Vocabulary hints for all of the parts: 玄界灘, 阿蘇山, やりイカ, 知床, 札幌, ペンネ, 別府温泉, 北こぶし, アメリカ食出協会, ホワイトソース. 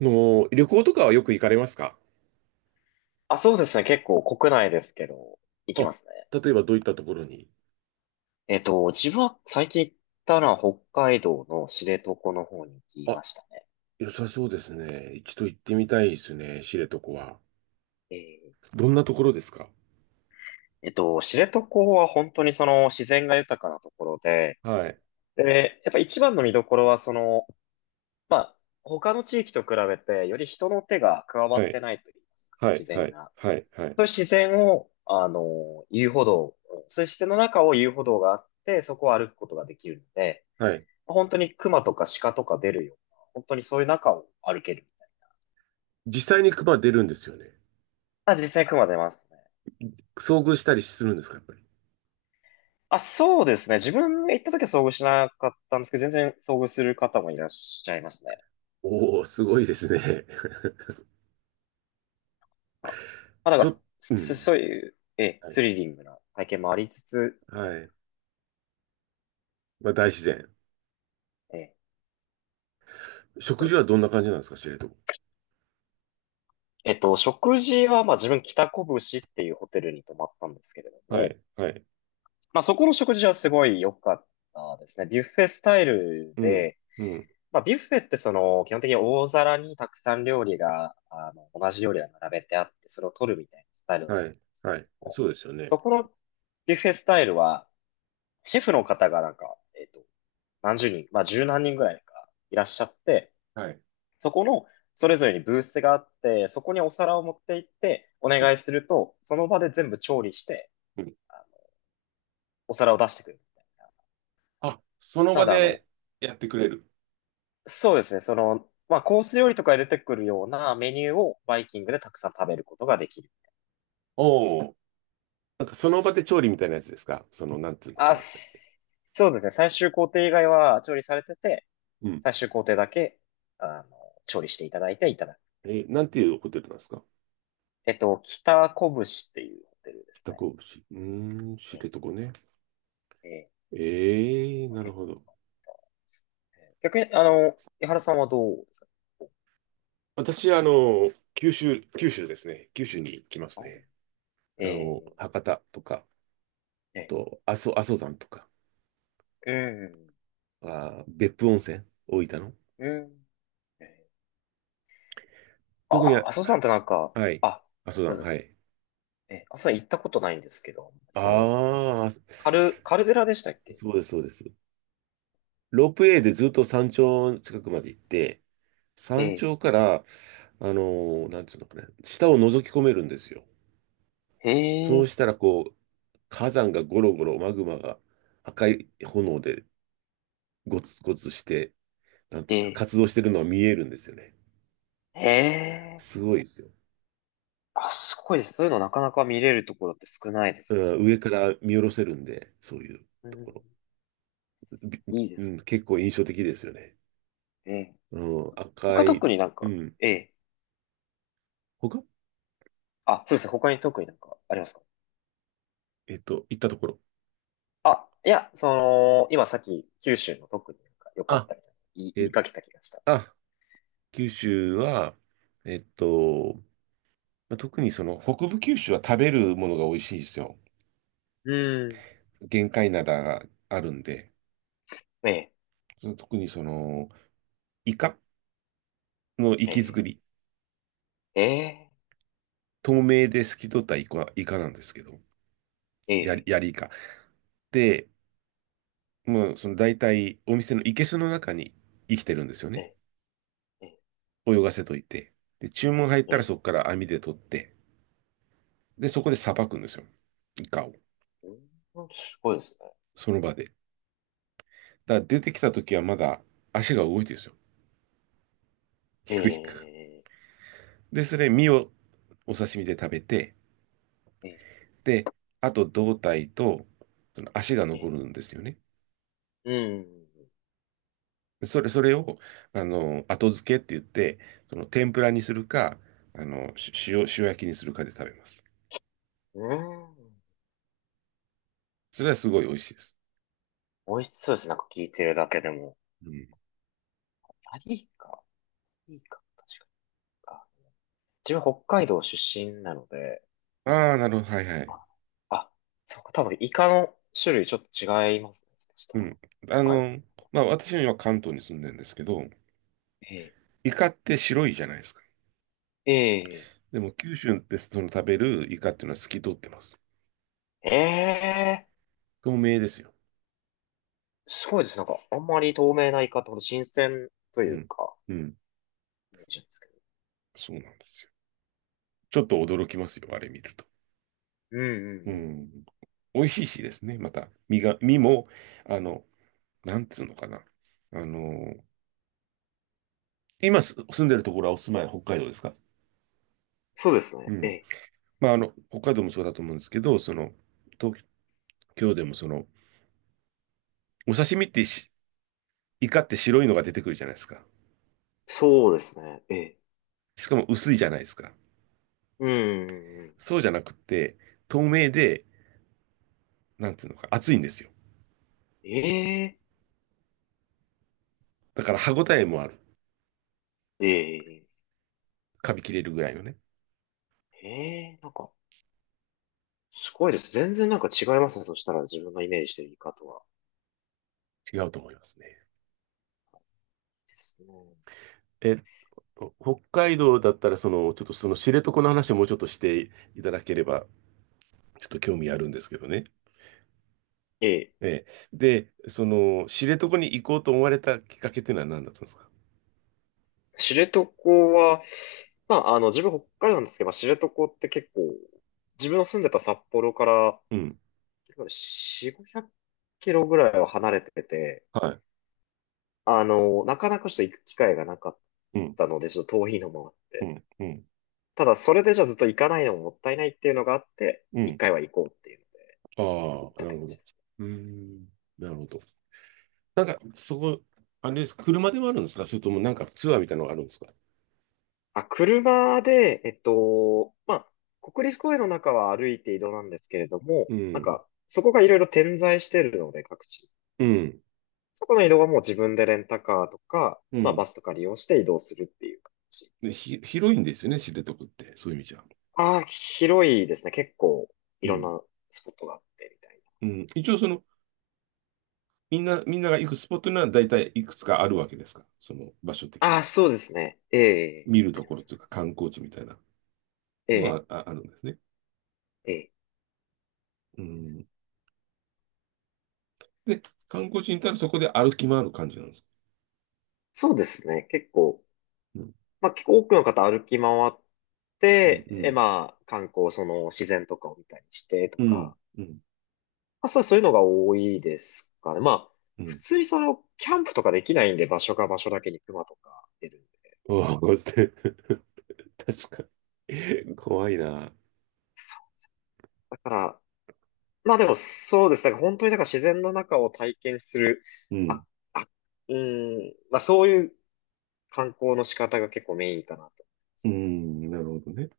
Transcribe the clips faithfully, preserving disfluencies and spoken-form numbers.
の、旅行とかはよく行かれますか？あ、そうですね。結構国内ですけど、行きあ、ますね。例えばどういったところに？えっと、自分は最近行ったのは北海道の知床の方に行きあ、ましたね。良さそうですね。一度行ってみたいですね、知床は。えーどんなところですか？えっと、知床は本当にその自然が豊かなところで、はい、で、やっぱ一番の見どころはその、まあ、他の地域と比べてより人の手が加わはっい、てないといいますか、は自い、は然い、が。はい、はい。そういう自然を、あの、遊歩道、そういう自然の中を遊歩道があって、そこを歩くことができるので、はい。本当に熊とか鹿とか出るような、本当にそういう中を歩ける。実際に熊出るんですよね。あ、実際に熊出ますね。遭遇したりするんですか、やっぱり。あ、そうですね。自分が行った時は遭遇しなかったんですけど、全然遭遇する方もいらっしゃいますね。おー、すごいですね。あ、まあ、なんちょっ、か、うすん。そういう、ええ、はい、スリリングな体験もありつつ、みたはいい。まあ、大自然。な。ええ、食そう事ではどす。んな感じなんですか、知床。えっと、食事は、まあ自分、北拳っていうホテルに泊まったんですけれどはも、い、はい。まあそこの食事はすごい良かったですね。ビュッフェスタイルうん、で、うん。まあ、ビュッフェってその、基本的に大皿にたくさん料理が、あの、同じ料理が並べてあって、それを取るみたいなスタイルだとは思い、うんですけはれい。ども、そうですよね。そこのビュッフェスタイルは、シェフの方がなんか、えっと、なんじゅうにん、まあ、じゅうなんにんぐらいかいらっしゃって、はい。そこの、それぞれにブースがあって、そこにお皿を持って行って、おうん。願いすると、その場で全部調理して、あの、お皿を出してくれるみたいあ、そのな。な場ので、あの、でやってくれる。そうですね。その、まあ、コース料理とかで出てくるようなメニューをバイキングでたくさん食べることができる。おお。なんかその場で調理みたいなやつですか、その、なんつうのかあ、な。すそうですね。最終工程以外は調理されてて、うん。最終工程だけ、あの、調理していただいていただく。え、なんていうホテルなんですか？えっと、北こぶしっていうホテルです北神戸市。うーん、知ね。床ね。ええ、ええええ、なる結ほ構良ど。かったええ逆に、あの、井原さんはどうですか？私、あの、九州、九州ですね。九州に行きますあね。あの、ええ、博多とか、あえと、阿蘇、阿蘇山とか、え、あー、別府温泉、大分の。うん、うん。ええ特に、あ、は、麻生さんってなんか、はい、あ、阿蘇どう山、ぞどうはぞ。い。ええ、麻生さん行ったことないんですけど、その、ああ、カル、カルデラでしたっけ？そうです、そうです。ロープウェイでずっと山頂近くまで行って、え山え、頂から、あのーなんていうのかね、下を覗き込めるんですよ。へそうえ、したら、こう、火山がゴロゴロ、マグマが赤い炎でゴツゴツして、なんていえうんですか、え、活動してるのは見えるんですよね。へえ。すごいですよ。あ、すごいです。そういうのなかなか見れるところって少ないでうすよね。ん、上から見下ろせるんで、そういううとん。ころ。び、いいでうすん、ね。結構印象的ですよね。ええ。うん、赤他い、特になんうか、ん。ええ。他、あ、そうですね。他に特になんかありますか？えっと、行ったところ。あ、いや、その、今さっき九州の特になんか良かっあ、たみたいな言い、言いえ、かけた気がした。あ、九州は、えっと、まあ特にその北部九州は食べるものが美味しいですよ。うん。玄界灘があるんで、ええ、その特にその、イカの活えき造え、り、ええ、透明で透き通ったイカ、イカなんですけど、えやり、やえ、りイカ。で、もうその大体お店の生けすの中に生きてるんですよえね。え、ええ、泳がせといて。で、注文入っえたらえそこから網で取って、で、そこでさばくんですよ。イカを。うんすごいですね。その場で。だから出てきた時はまだ足が動いてるんですよ。ひえくひく。え、で、それ、身をお刺身で食べて、ええ、で、あと胴体と、その足がえ残え、るんですよね。うん。それ、それを、あの、後付けって言って、その天ぷらにするか、あの、し塩、塩焼きにするかで食べます。うーん。それはすごい美味しいです。美味しそうです。なんか聞いてるだけでも。うん。あ、いいか。いいか。確かに。あ、自分北海道出身なので、ああ、なるほど。はいはい。あ、あそうか。多分イカの種類ちょっと違いますね。そしたうら。ん。あ北海道と。の、まあ、私は今関東に住んでるんですけど、えイカって白いじゃないですか。え。えでも、九州ってその食べるイカっていうのは透き通ってます。え。ええ。透明ですよ。すごいです。なんか、あんまり透明なイカってほど新鮮とういうん。か、うん。イメージなんですけど。そうなんですよ。ちょっと驚きますよ、あれ見ると。うんうんううんうん。ん。美味しいしですね、また。身が、身も、あの、なんつうのかな。あの、今す住んでるところはお住まい北海道ですか？そうですうね。えん。え。まあ、あの、北海道もそうだと思うんですけど、その、東京でもその、お刺身ってし、イカって白いのが出てくるじゃないですか。そうですね。ええ。しかも薄いじゃないですか。うんうんうん。そうじゃなくて、透明で、なんつうのか、厚いんですよ。ええ。だから歯ごたえもある。ええ。噛み切れるぐらいのね。ええ、なんか、すごいです。全然なんか違いますね。そしたら自分がイメージしてるイカとは。違うと思いますね。ですね。え、北海道だったら、その、ちょっとその知床の話をもうちょっとしていただければ、ちょっと興味あるんですけどね。ええ。ええ。で、その、知床に行こうと思われたきっかけっていうのは何だったんですか？知床は、まあ、あの、自分北海道なんですけど、まあ知床って結構、自分の住んでた札幌からうん。よん、ごひゃくキロぐらいは離れてて、はあの、なかなかちょっと行く機会がなかっい。うん。たので、ちょっと遠いのもあっうて。ん。うん。ただ、それでじゃあずっと行かないのももったいないっていうのがあって、う一ん。回は行こうっていうので、あ行っあ、たっなてる感ほじ。ど。うーん。なるほど。なんか、そこ、あれです。車でもあるんですか、それともなんかツアーみたいなのがあるんですか？あ、車で、えっと、まあ、国立公園の中は歩いて移動なんですけれども、うなんん。か、そこがいろいろ点在してるので、各地。うん。そこの移動はもう自分でレンタカーとか、うまあ、バん。スとか利用して移動するっていう感じ。で、ひ、広いんですよね、知床って。そういう意味じゃ。ああ、広いですね。結構、いうろんん。なスポットがあってみたいうん。一応その、みんな、みんなが行くスポットには大体いくつかあるわけですか、その場所な。的あに。あ、そうですね。ええ、見るあとりまころすとね。いうか観光地みたいなえのはえ、あ、あるんですね。ええ。うん。で、観光地に行ったらそこで歩き回る感じなんですか？そうですね。結構、うん、まあ、結構多くの方歩き回っうん、て、うえ、ん、まあ、観光、その自然とかを見たりしてとうん、か、うん、あ、そう、そういうのが多いですかね。まあ、う普ん。通にその、キャンプとかできないんで、場所が場所だけに熊とか出るんで。おお、こうやって 確かに。怖いな。だから、まあでもそうです。だから本当にだから自然の中を体験する、うん、あ、あ、うーん、まあそういう観光の仕方が結構メインかなと。うん、なるほどね。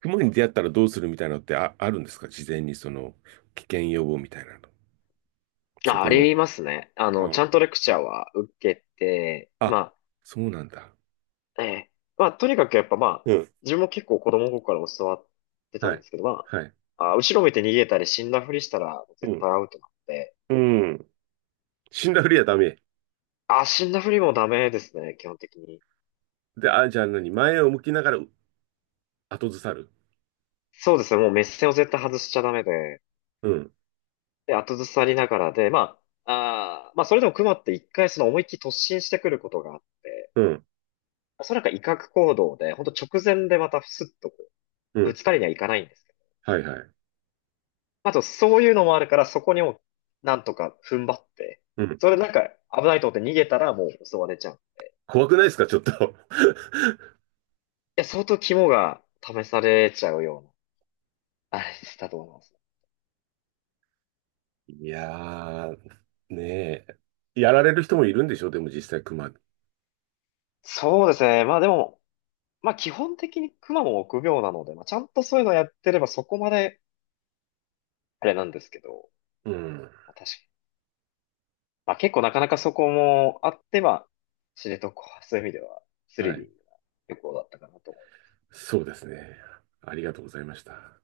熊に出会ったらどうするみたいなのって、あ、あるんですか、事前にその危険予防みたいなの。そあ、あこの。りますね。あの、ちあ、ゃんとレクチャーは受けて、あ、まそうなんだ。あ、ええ、まあとにかくやっぱまあ、うん、自分も結構子供の頃から教わってたはんでい。すけど、まはい。あ、あ、後ろ見て逃げたり死んだふりしたらう絶ん対アウトなんで、うん。死んだふりはダメ。あ、死んだふりもダメですね、基本的に。で、あ、じゃあ何、前を向きながらう、後ずさる。そうですね、もう目線を絶対外しちゃダメで、うん。で、後ずさりながらで、まあ、あーまあ、それでも熊って一回その思いっきり突進してくることがあって、うん。それなんか威嚇行動で、ほんと直前でまたスッとこうう、ぶん。つかりにはいかないんですけど。はいはい。まあと、そういうのもあるから、そこにも、なんとか踏ん張って、うん。それでなんか危ないと思って逃げたらもう襲われちゃう。い怖くないですか、ちょっと。や、相当肝が試されちゃうような、あれだと思います。いやー、ねえ。やられる人もいるんでしょ、でも実際熊。そうですね。まあでも、まあ基本的にクマも臆病なので、まあちゃんとそういうのやってればそこまであれなんですけど、うん。まあ確かに。まあ結構なかなかそこもあって、まあ知床はそういう意味ではスはリリンい。グな旅行だったかなと思います。そうですね。ありがとうございました。